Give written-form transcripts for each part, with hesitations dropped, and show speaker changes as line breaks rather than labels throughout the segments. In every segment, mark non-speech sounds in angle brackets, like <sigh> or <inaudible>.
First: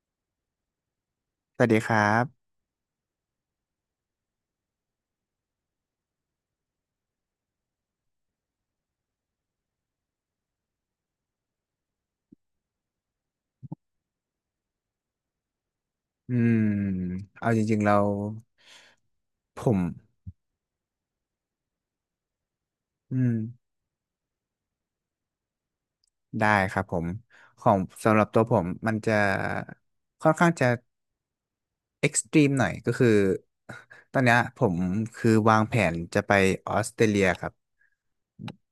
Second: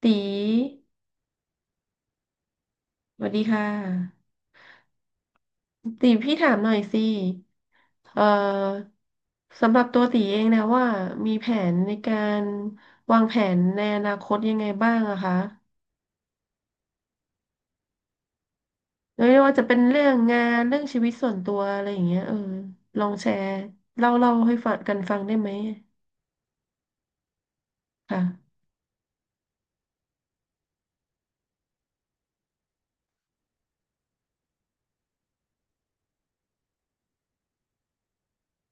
ตี
สวัสดีครับ
สวัสดีค่ะตีพี่ถามหน่อยสิเอ่อสำหรับตัวตีเองนะว่ามีแผนในการวางแผนในอนาคตยังไงบ้างอะคะ
อืมเอาจริงๆเรา
ไม่ว่า
ผ
จะเป็
ม
นเรื่องงานเรื่องชีวิตส่วนตัวอะไรอย่างเงี้ยลอง
อื
แช
ม
ร์เล่าให้ฟังกันฟังได้ไหม
ได้ครับผม ของสำหรับตัวผ
ค่ะ
มมันจะค่อนข้างจะเอ็กซ์ตรีมหน่อยก็คือ ตอนเนี้ยผมคือวางแผนจะไปออสเตรเลียครับ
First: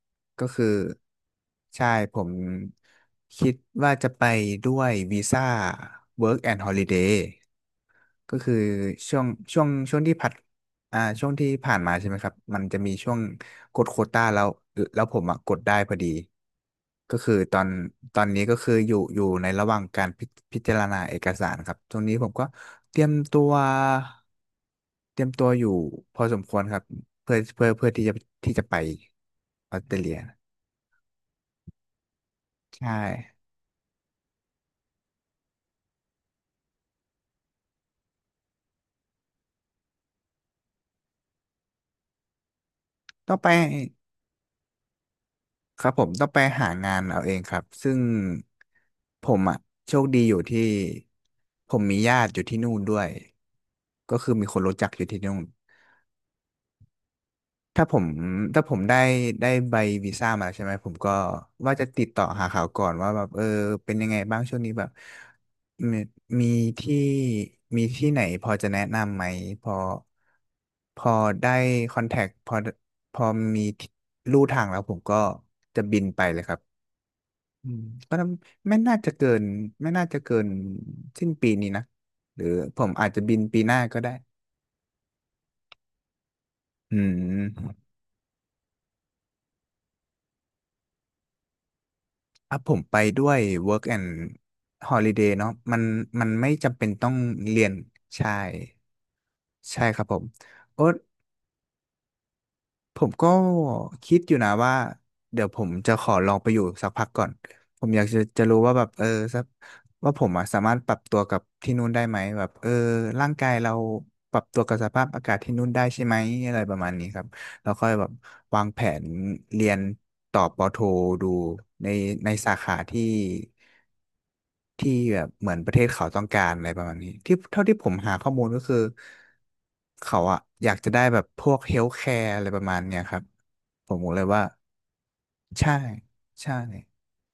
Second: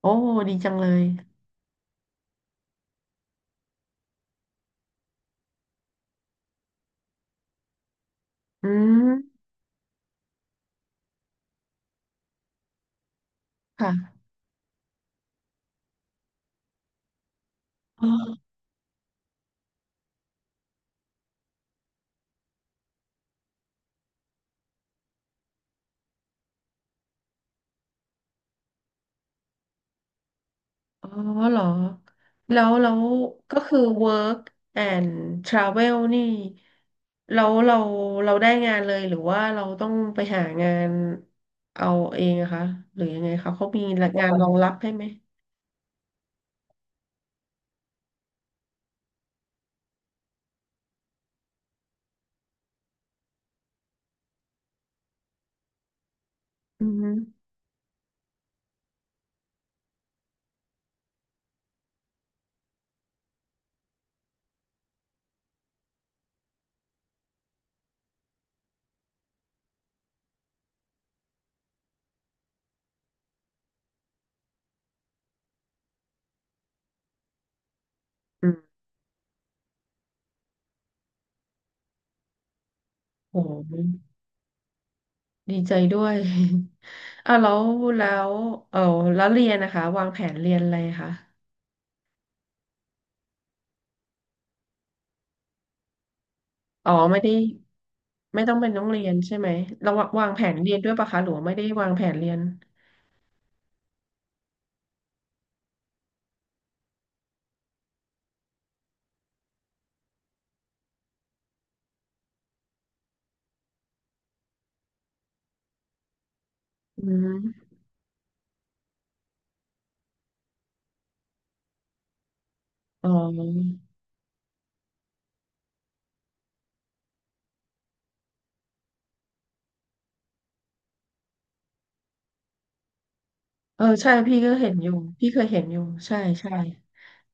โอ้
ก็
ดี
คือ
จังเลย
ใช่ผมคิดว่าจะไปด้วยวีซ่า Work and Holiday ก็คือ
อื
ช่วง
ม
ช่วงที่ผัดช่วงที่ผ่านมาใช่ไหมครับมันจะมีช่วงกด
ค่
โควต้าแล้วแล้วผมอ่ะกดได้พอดีก็คือตอนนี้
ะ
ก็คืออยู่ในระหว่างการพิจารณาเอกสารครับตรงนี้ผมก็เตรียมตัวเตรียมตัวอยู่พอสมควรครับเพื่อที่จะที่จะไปออสเตรเลีย
อ๋อเหรอแล้วแล้
ใช่
วก็คือ work and travel นี่แล้วเราได้งานเลยหรือว่าเราต้องไปหางานเอาเองอะคะ หรือยังไง
ต้องไป
คะเขามีงานรองรับให้ไหม
ครับผมต้องไปหางานเอาเองครับซึ่งผมอ่ะโชคดีอยู่ที่ผมมีญาติอยู่ที่นู่นด้วยก็คือมีคนรู้จักอยู่ที่นู่น
อือฮึ
ถ้าผมถ้าผมได้ใบวีซ่ามาแล้วใช่ไหมผมก็ว่าจะติดต่อหาเขาก่อนว่าแบบเป็นยังไงบ้างช่วงนี้แบบมีมีที่มีที่ไหนพอจะแนะนำไหมพอพอได้คอนแทคพอพอมีที่ลู่ทางแล้วผมก็จะบินไปเลยครับ อืมก็
อืม
ไม่น่าจะเกินไม่น่าจะเกินสิ้นปีนี้นะหรือผมอาจจะบินปี
โห
หน้าก็ได้
ดีใจด้วย
อื
<laughs> อ่ะแล้ว
ม
แล้วเออแล้วเรียนนะคะวางแผนเรียนอะไรคะ
อ่ะผมไปด้วย work and holiday เนาะมันไม่จำเป็น
อ๋อ
ต้อง
ไม่ได้
เรียนใช่
ไม่ต้องเป็นต้องเรียนใช่ไหม
ใช่
เรา
ครับผม
วางแผนเรียน
โอ้
ด้วยปะคะหรือว่าไม่ได้วางแผนเรียน
ผมก็คิดอยู่นะว่าเดี๋ยวผมจะขอลองไปอยู่สักพักก่อนผมอยากจะรู้ว่าแบบสักว่าผมอะสามารถปรับตัวกับที่นู่นได้ไหมแบบร่างกายเราปรับตัวกับสภาพอากาศที่นู่นได้ใช่ไหมอะไรประมาณนี้
อื
ครับแล้
ม
วค่อยแบบวางแผนเรียนต่อปอโทดูในในสาขาที่
อ๋อ
ที่แบบเหมือนประเทศเขาต้องการอะไรประมาณนี้ที่เท่าที่ผมหาข้อมูลก็คือเขาอะอยากจะได้แบบพวกเฮลท์แคร์อะไรประมาณเนี้ยครับ ผมบอ
ใช่
ก็เลย
พี่
ว่า
ก็เห็นอยู่พี่เคยเห็น
ใช่
อยู่ใช่ใช่
ใช่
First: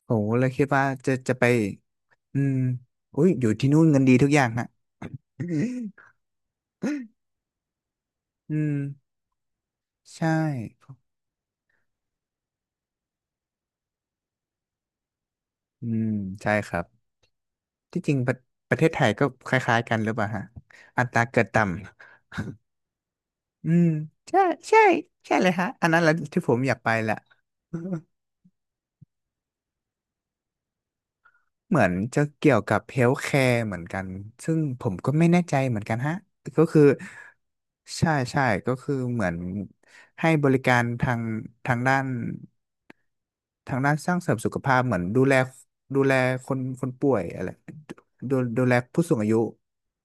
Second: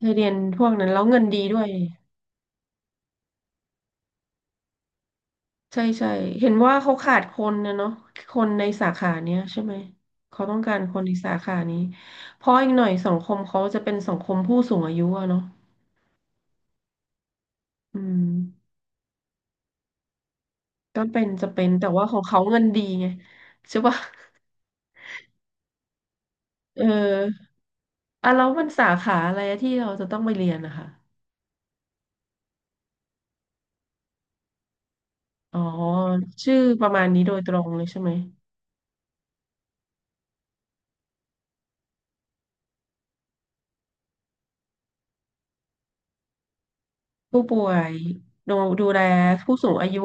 ให้
ผม
เรีย
ก็
น
เลย
พ
คิด
วก
ว่า
นั้นแล้ว
จะ
เงิน
จะ
ดี
ไป
ด้วย
อืมอุ้ยอยู่ที่นู่นเงินดีทุกอย่างนะ <laughs>
ใช่ใช่เห็นว่าเขาขาดคนนะเนาะคน
อื
ใน
ม
สาขาเนี้ยใช่ไหม
ใช่
เขาต้องการคนในสาขานี้เพราะอีกหน่อยสังคมเขาจะเป็นสังคมผู้สูงอายุอะเนาะ
อืมใช่ครับ
อื
ที่จริง
ม
ประเทศไทยก็คล้ายๆกันหรือเปล่าฮะอั
ก็
ตรา
เป็น
เกิด
จะ
ต่
เป็นแต่ว่าของเขาเงินดีไง
ำอื
ใช่
ม
ปะ <laughs>
ใช่ใช่ใช่เลยฮะอันนั้นแหละที่ผมอยาก
เอ
ไปแหละ
ออ่ะแล้วมันสาขาอะไรอที่เราจะต้องไปเรียนนะคะ
เหมือนจะเกี่ยวกับเฮล t h แคร์เหมือนกันซึ่งผมก็ไม่แน่ใจ
อ๋อ
เหมือนกันฮะ
ชื่อ
ก็คือ
ประมาณนี้โดยตรงเลยใช่ไห
ใช่
ม
ใช่ก็คือเหมือนให้บริการทางด้านทางด้านสร้างเสริมสุขภาพเหมือนดูแลคนป่วย
ผู้
อะไร
ป่วยดู
ดูแล
ดูแล
ผู้สูงอายุ
ผู้สูงอายุ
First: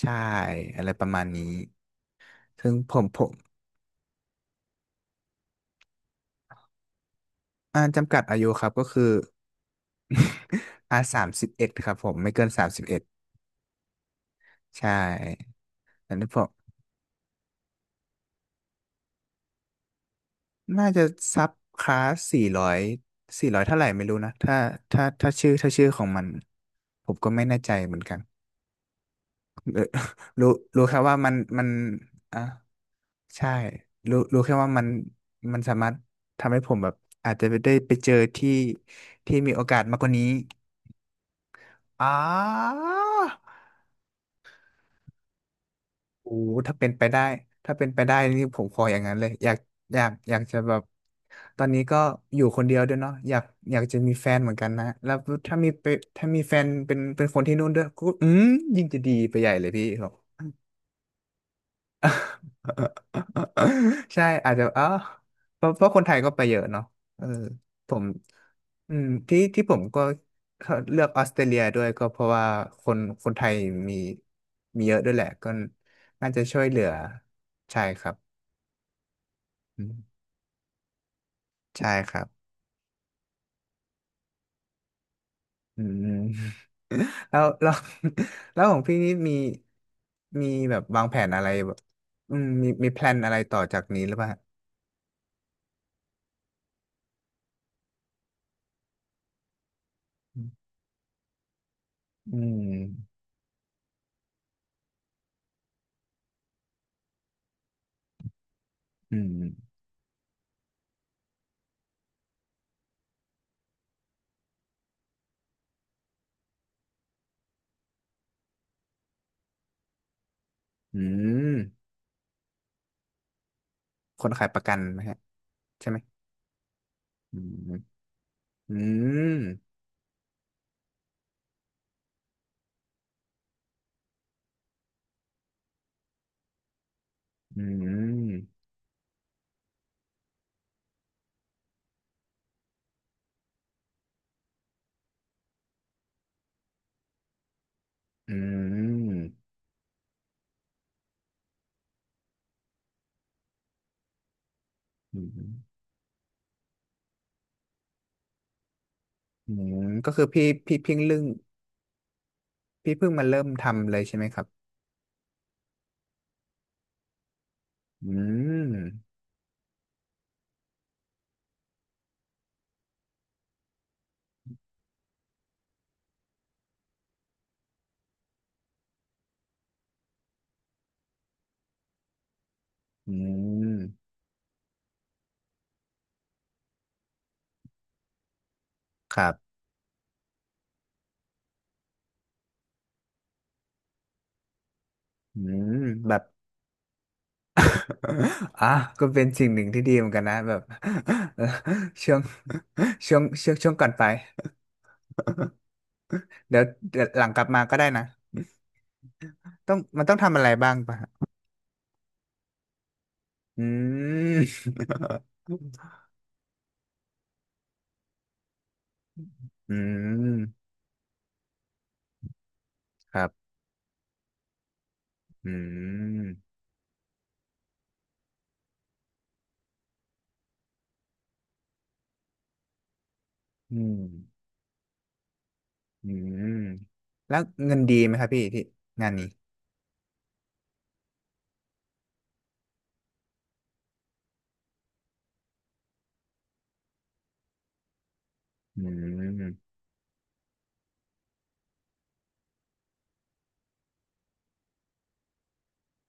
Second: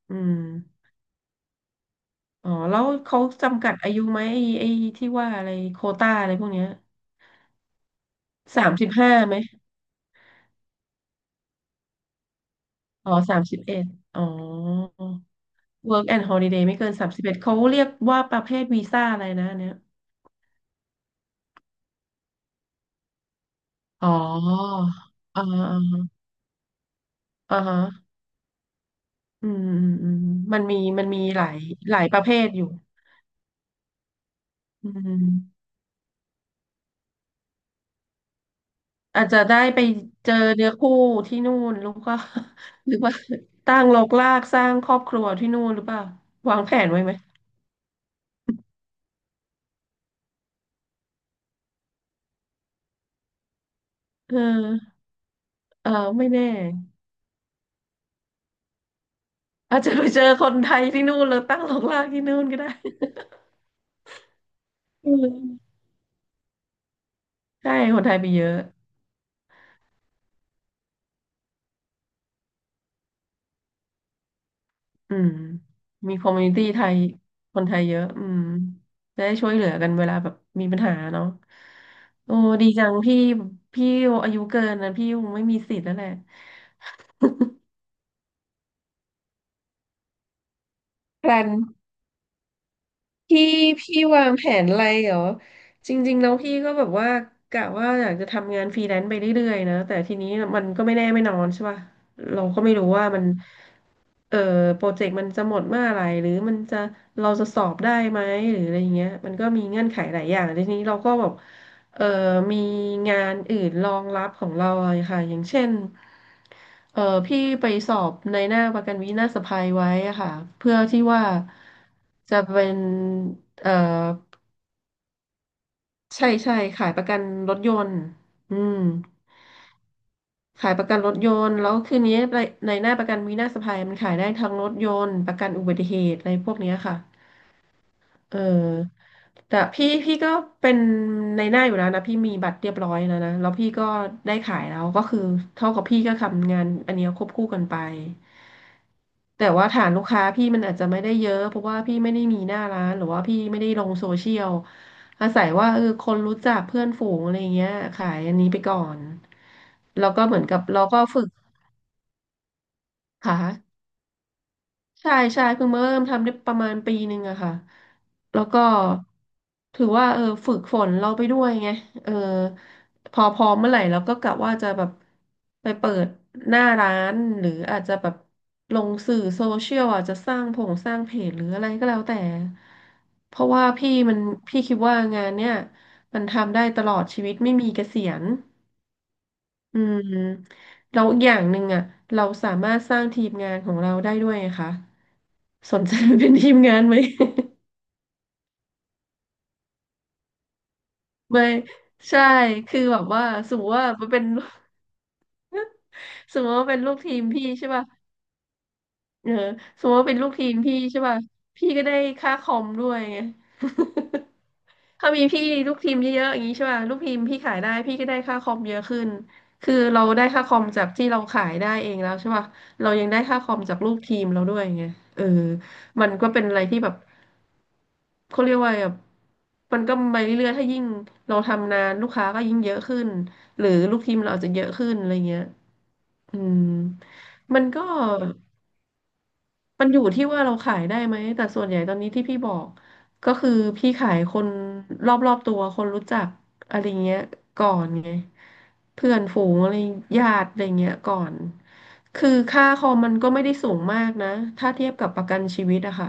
ใช่
อืม
อะไรประมาณนี้
อ๋อ
ซึ่ง
แล้ว
ผมผ
เขา
ม
จำกัดอายุไหมไอ้ที่ว่าอะไรโควต้าอะไรพวกเนี้ย
อ่าจำกัดอายุค
สา
รับ
ม
ก็
สิบ
คือ
ห้าไหม
<laughs> อ่า31ครับผมไม่เกินสามสิบเอ็ด
อ๋อสามสิบเอ็ดอ๋อ
ใช่
work
อัน
and
นี้ผม
holiday ไม่เกิน31เขาเรียกว่าประเภทวีซ่าอะไรนะอันเนี่ย
น่าจะซับคลาสสี่ร้อยเท่าไหร่ไม่
อ๋อ
รู้นะ
อ่า
ถ้า
อ่า
ชื่อของมันผมก็ไม่แน่
อ่า
ใจ
ฮะ
เหมือนกัน
อืม
<laughs> เออ
อืมอืม
รู้
มันมี
รู้แค่
มัน
ว่า
มี
มัน
หลาย
มัน
หลายประเภ
อ่ะ
ทอยู่
ใช่รู้แค่ว่า
อื
มัน
ม
สามารถทำให้ผมแบบอาจจะได้ไปเจอที่
อาจ
ที่
จะ
มี
ได้
โอกา
ไป
สมากกว่านี้
เจอเนื้อคู่ที่นู่นแล้ว
อ๋อ
ก็ <laughs> หรือว่าตั้งรกรากสร้างครอบครัวที่นู่นหรือเปล่า
โอ้
วางแผ
ถ้าเป็
น
น
ไว้
ไป
ไหม
ได้ถ้าเป็นไปได้นี่ผมขออย่างนั้นเลยอยากจะแบบตอนนี้ก็อยู่คนเดียวด้วยเนาะอยากจะมีแฟ
เอ
นเหมือนกันนะ
อ
แล้วถ้ามีไป
เออไม่
ถ้ามี
แน่
แฟนเป็นคนที่นู่นด้วยก็อืมยิ่งจะดีไปใหญ่เลย
อาจ
พี่
จะ
ค
ไป
รับ
เจอคนไทยที่นู่นแล้วตั้งรกรากที่นู่นก็ได้
<laughs> ใช่อาจจะอ๋อ
อืม
เพราะคนไทยก็ไปเยอะเนาะเออ
ใช่
ผ
คน
ม
ไทยไปเยอะ
อืมที่ที่ผมก็เลือกออสเตรเลียด้วยก็เพราะว่าคนคนไทยมีมีเยอะด้ว
อื
ยแหละ
ม
ก็
มีค
น่า
อม
จะ
มูนิ
ช่ว
ตี้
ยเหลื
ไท
อ
ยคนไท
ใช่
ยเย
ค
อะ
รับ
อืมจะได้ช่วยเหลือ
อื
กันเวลา
ม
แบบมีปัญหาเนาะ
ใช่ครับ
โอ้ดีจังพี่พี่อายุเกินนะพี่คงไม่มีสิท
อื
ธิ์แล้วแห
ม
ละ
<laughs> แล้วแล้ว <laughs> แล้วของพี่นี่มีแบบวางแผ
แพ
น
ล
อะไร
น
แบบอืมมีแพลนอะไร
พี่
ต่อจาก
พี่
นี้หรือเป
วา
ล่า
งแผนอะไรเหรอจริงๆแล้วพี่ก็แบบว่ากะว่าอยากจะทำงานฟรีแลนซ์ไปเรื่อยๆนะแต่ทีนี้มันก็ไม่แน่ไม่นอนใช่ป่ะ
อื
เราก็
ม
ไม่รู้ว่ามัน เออโปรเจกต์มันจะหมดเมื่อไหร่หรือมันจะเราจะสอบได้ไหมหรืออะไรอย่างเงี้ย
อืม
มัน
อื
ก็
ม
มีเงื่อนไขหลายอย่างทีนี้เราก็แบบเออมีงานอื่นรองรับของเราอะค่ะอย่างเช่นเออพี่ไปสอบในหน้าประกันวินาศภัยไว้อะค่ะเพื่อ
อื
ที่ว่า
ม
จะเป็นเออ
คนขายประกันไหมฮะ ใช่ไหม
ใช่ใช่ขายประกัน
อื
รถ
ม
ยนต์อื
อื
ม
ม
ขายประกันรถยนต์แล้วคืนนี้ในในหน้าประกันวินาศภัยมันขายได้ทั้งรถยนต์ประกันอุบัติเหตุอะไรพวกเนี้ยค่ะ
อื
เ
ม
ออแต่พี่ก็เป็นในหน้าอยู่แล้วนะพี่มีบัตรเรียบร้อยแล้วนะแล้วพี่ก็ได้ขายแล้วก็คือเท่ากับพี่ก็ทำงานอันเนี้ยควบคู่กันไป
อืม
แต่ว่าฐานลูกค้าพี่มันอาจจะไม่ได้เยอะเพราะว่าพี่ไม่ได้มีหน้าร้านหรือว่าพี่ไม่ได้ลงโซเชียล
อื
อาศัย
ม
ว่าเออคนรู้จักเพื่อนฝูงอะไรเงี้ยขายอันนี้ไปก่อน
อืม
แล้
ก็
วก็
คือ
เหมือ
พี่
นกับ
พี่
เรา
เพิ่ง
ก็
เรื่อ
ฝึ
ง
ก
พี่เพิ่งมา
ค
เริ่ม
่ะ
ทำเลยใช่ไหมครับ
ใช่ใช่เพิ่งมาเริ่มทำได้ประมาณปีหนึ่งอะค่ะ
อื
แล้วก็
ม
ถือว่าเออฝึกฝนเราไปด้วยไงเออพอพร้อมเมื่อไหร่เราก็กะว่าจะแบบไปเปิดหน้าร้านหรืออาจจะแบบลงสื่อโซเชียลอาจจะสร้างผงสร้างเพจหรืออะไรก็แล้วแต่
อื
เพราะว่า
ม
พี่มันพี่คิดว่างานเนี่ยมันทำได้ตลอดชีวิตไม่มีเกษียณ
ครับ
อืมแล้วอย่างหนึ่งอ่ะเราสามารถสร้างทีมงานของเราได้ด้วยไงคะ
อืม
สนใจ
แบบ
เป็นทีมงานไหม
<laughs> อ่ะก็เป็นสิ่งหนึ่งที่ดีเหมือนกันนะแบบ
<laughs> ไม่
<laughs> ช่วง
ใช่คือแบบว่าสมม
ช่วง
ติ
ก่
ว่า
อนไป
มันเป็น <laughs> สมม
<laughs>
ติ
เดี๋ยว
ว่าเป็นลูก
เดี๋ยว
ที
ห
ม
ลังกลั
พี่
บมา
ใช่
ก็ได้
ป่ะ
นะ
เออ
ต้อง
สมมติ
มัน
ว่า
ต้อ
เป็
ง
นลูก
ทำอะ
ที
ไร
ม
บ้า
พี่
งปะ
ใช่
ฮะ
ป่ะพี่ก็ได้ค่าคอมด้วยไง
อืม
<laughs> ถ้ามีพี่ลูกทีม
<laughs>
เยอะๆอย่างนี้ใช่ป่ะลูกทีมพี่ขายได้พี่ก็ได้ค่าคอมเยอะขึ้นคื
อื
อเราได้ค่าคอม
ม
จากที่เราขายได้เองแล้วใช่ป่ะเรายัง
ค
ได้
รั
ค่าค
บ
อมจากลูกทีมเราด้วยไงเออ
อื
มันก็เป็นอะ
ม
ไรที่แบบเขาเรียกว่าแบบมันก็ไปเรื่อยๆถ้ายิ่งเราทำนานลูกค้าก็ยิ่งเยอะขึ้นหรือ
อื
ลู
ม
กทีมเราอาจจะเยอะขึ้นอะไรเงี้ย
อื
อื
ม
ม
แล้ว
มัน
เงิน
ก็
ดีไหมครับพี่ที่งานนี้
มันอยู่ที่ว่าเราขายได้ไหมแต่ส่วนใหญ่ตอนนี้ที่พี่บอกก็คือพี่ขายคนรอบๆตัวคนรู้จักอะไรเงี้ยก่อนไง
อื
เพื่อนฝูง
ม
อะไรญาติอะไรเงี้ยก่อนคือค่าคอมมันก็ไม่ได้สูงมากนะถ้าเทียบกับประกันชีวิตอะค่ะ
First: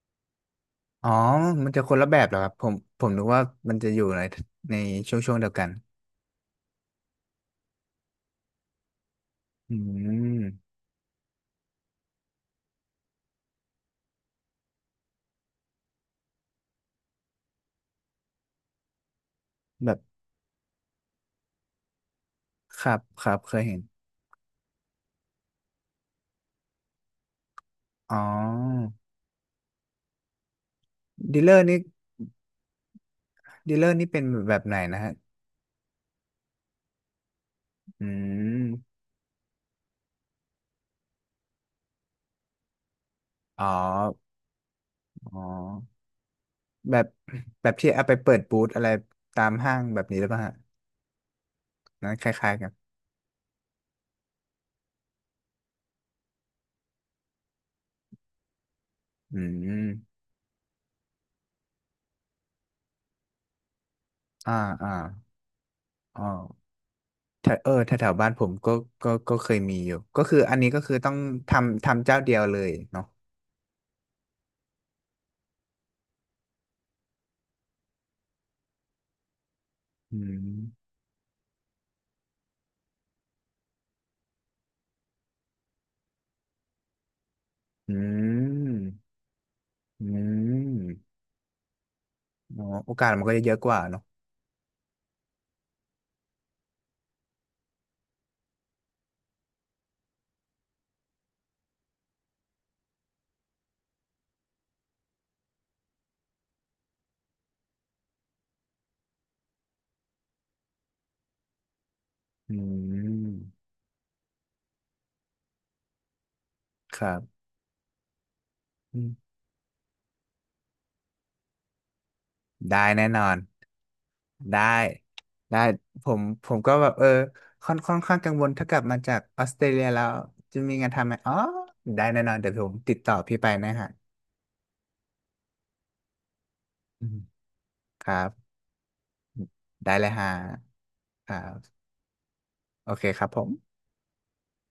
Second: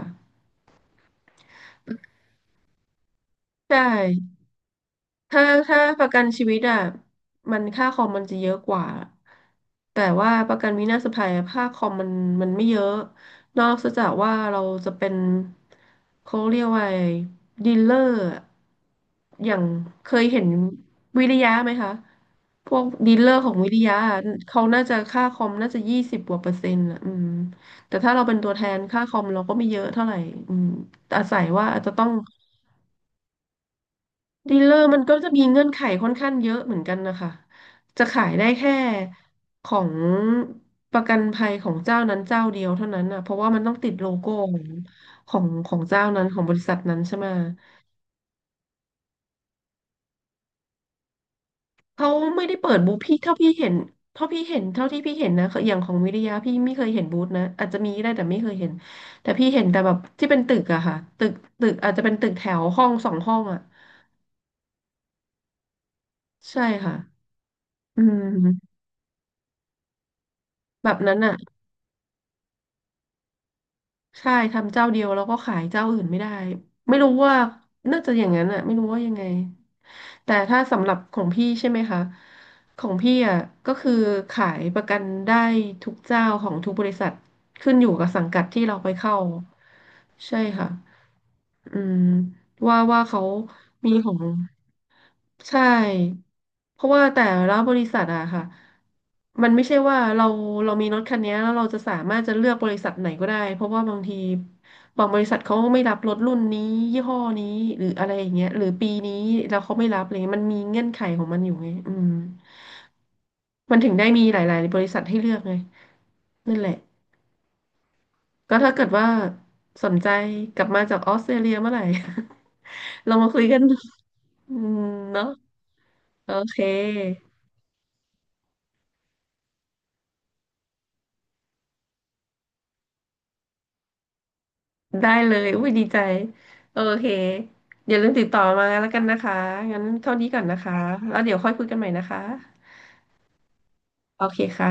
อ๋อมันจะคนละแบบเหรอครับผมนึกว่า
ใช
มันจะอยู่ใน
่
ในช่วง
ถ้า
เดียวกัน
ถ้าประกันชีวิตอ่ะมันค่าคอมมันจะเยอะกว่า
อื
แต่ว่าประ
ม
กันวินาศภัยอะค่าคอมมันไม่เยอะนอกจากว่าเราจะเป็นเขาเรียกว่าอะไรดีลเลอร์อะอย่าง
แบบ
เคยเห็นวิริยะไหมคะพว
ค
ก
รับ
ดีล
ค
เลอ
รับ
ร์ขอ
เค
ง
ย
วิ
เห็
ริ
น
ยะอะเขาน่าจะค่าคอมน่าจะ20 กว่า%อ่ะอืมแต่ถ้า
อ๋
เราเป็นตัวแทน
อ
ค่าคอมเราก็ไม่เยอะเท่าไหร่อืมอาศั
ดีล
ย
เลอร์
ว่า
นี่
อาจจะต้อง
ดีลเลอร์นี่เป็นแบ
ดี
บ
ลเล
ไหน
อร์
นะ
มัน
ฮะ
ก็จะมีเงื่อนไขค่อนข้างเยอะเหมือนกันนะคะจะ
อื
ขายได้แค่
ม
ของประกันภัยของเจ้านั้นเจ้าเดียวเท่านั้นนะเพราะว่ามั
อ๋
น
อ
ต้องติดโลโก้ของข
อ๋
อ
อ
งของเจ้านั้นของบริษัท
แบ
นั้น
บ
ใช่ไหม
ที่เอาไปเปิดบูธอะไรตามห้างแบบนี้หรือเปล่าฮะ
เขา
นั้นค
ไม่
ล้าย
ได้
ๆกัน
เปิดบูธพี่เท่าพี่เห็นเท่าที่พี่เห็นนะอย่างของวิทยาพี่ไม่เคยเห็นบูธนะอาจจะมีได้แต่ไม่เคยเห็นแต่
อื
พี่เห็นแต่
ม
แบบที่เป็นตึกอะค่ะตึกตึกอาจจะเป็นตึกแถวห้อง2 ห้องอะ
อ่าอ่าอ๋อ
ใช่ค่ะ
แถวเออแถว
อื
แถวบ้านผมก็
ม
ก็เคยมีอยู่ก็คืออันนี้ก็
แบ
คือ
บ
ต้อ
นั้
ง
นอะ
ทำเจ้าเดียวเลยเนาะ
ใช่ทำเจ้าเดียวแล้วก็ขายเจ้าอื่นไม่ได้ไม่รู้ว่าน่าจะอย่างนั้นอะไม่รู้ว่ายังไง
อื
แต่
ม
ถ้าสำหรับของพี่ใช่ไหมคะของพี่อ่ะก็คือขายประกันได้ทุกเจ้าของทุกบริษัทขึ้นอยู่
อื
กับสังกัดที่เราไป
ม
เข้า
อื
ใช่ค่ะ
ม
อืม
เนาะ
ว่า
โอ
ว่า
กาส
เขา
มันก็จะเยอะกว่า
มี
เนาะ
ของใช่เพราะว่าแต่ละบริษัทอะค่ะมันไม่ใช่ว่าเรามีรถคันนี้แล้วเราจะสามารถจะเลือกบริษัทไหนก็ได้เพราะว่าบางทีบางบริษัทเขาไม่รับรถรุ่นนี้ยี่ห้อนี้หรืออะไรอย่างเงี้ยหรือปีนี้แล้วเขาไม่รับอะไรเงี้ยมันมีเงื่อนไขของมันอยู่ไงอืม
อืม
มันถึงได้มีหลายๆบริษัทให้เลือกไงนั่นแหละ
ครับ
ก็ถ้าเกิด
อื
ว่า
ม
สนใจกลับมาจากออสเตรเลียเมื่อไหร่ <laughs>
ได้แน่
เรา
นอ
มา
น
คุยกันอื
ได้
มเนาะ
ได้ผม
โอ
ผ
เ
มก็แบบเออ
ค
ค่อนข้างกังวลถ้ากลับมาจากออสเตรเลียแล้วจะมีงานทำไหมอ๋อได้แน่นอนเดี๋ยวผมติดต่อพี่ไปนะฮะ
ได้เลยอุ้ยดีใจโอ
อื
เค
ม
อย่า
ค
ลืม
รั
ติดต่อ
บ
มาแล้วกันนะคะงั้น
ได้เลย
เท่า
ฮะ
นี้ก่อนนะคะแล้ว
ค
เดี๋ย
รั
วค่อยคุยกัน
บ
ใหม่นะคะ
โอเคครับผม
โอเคค่ะ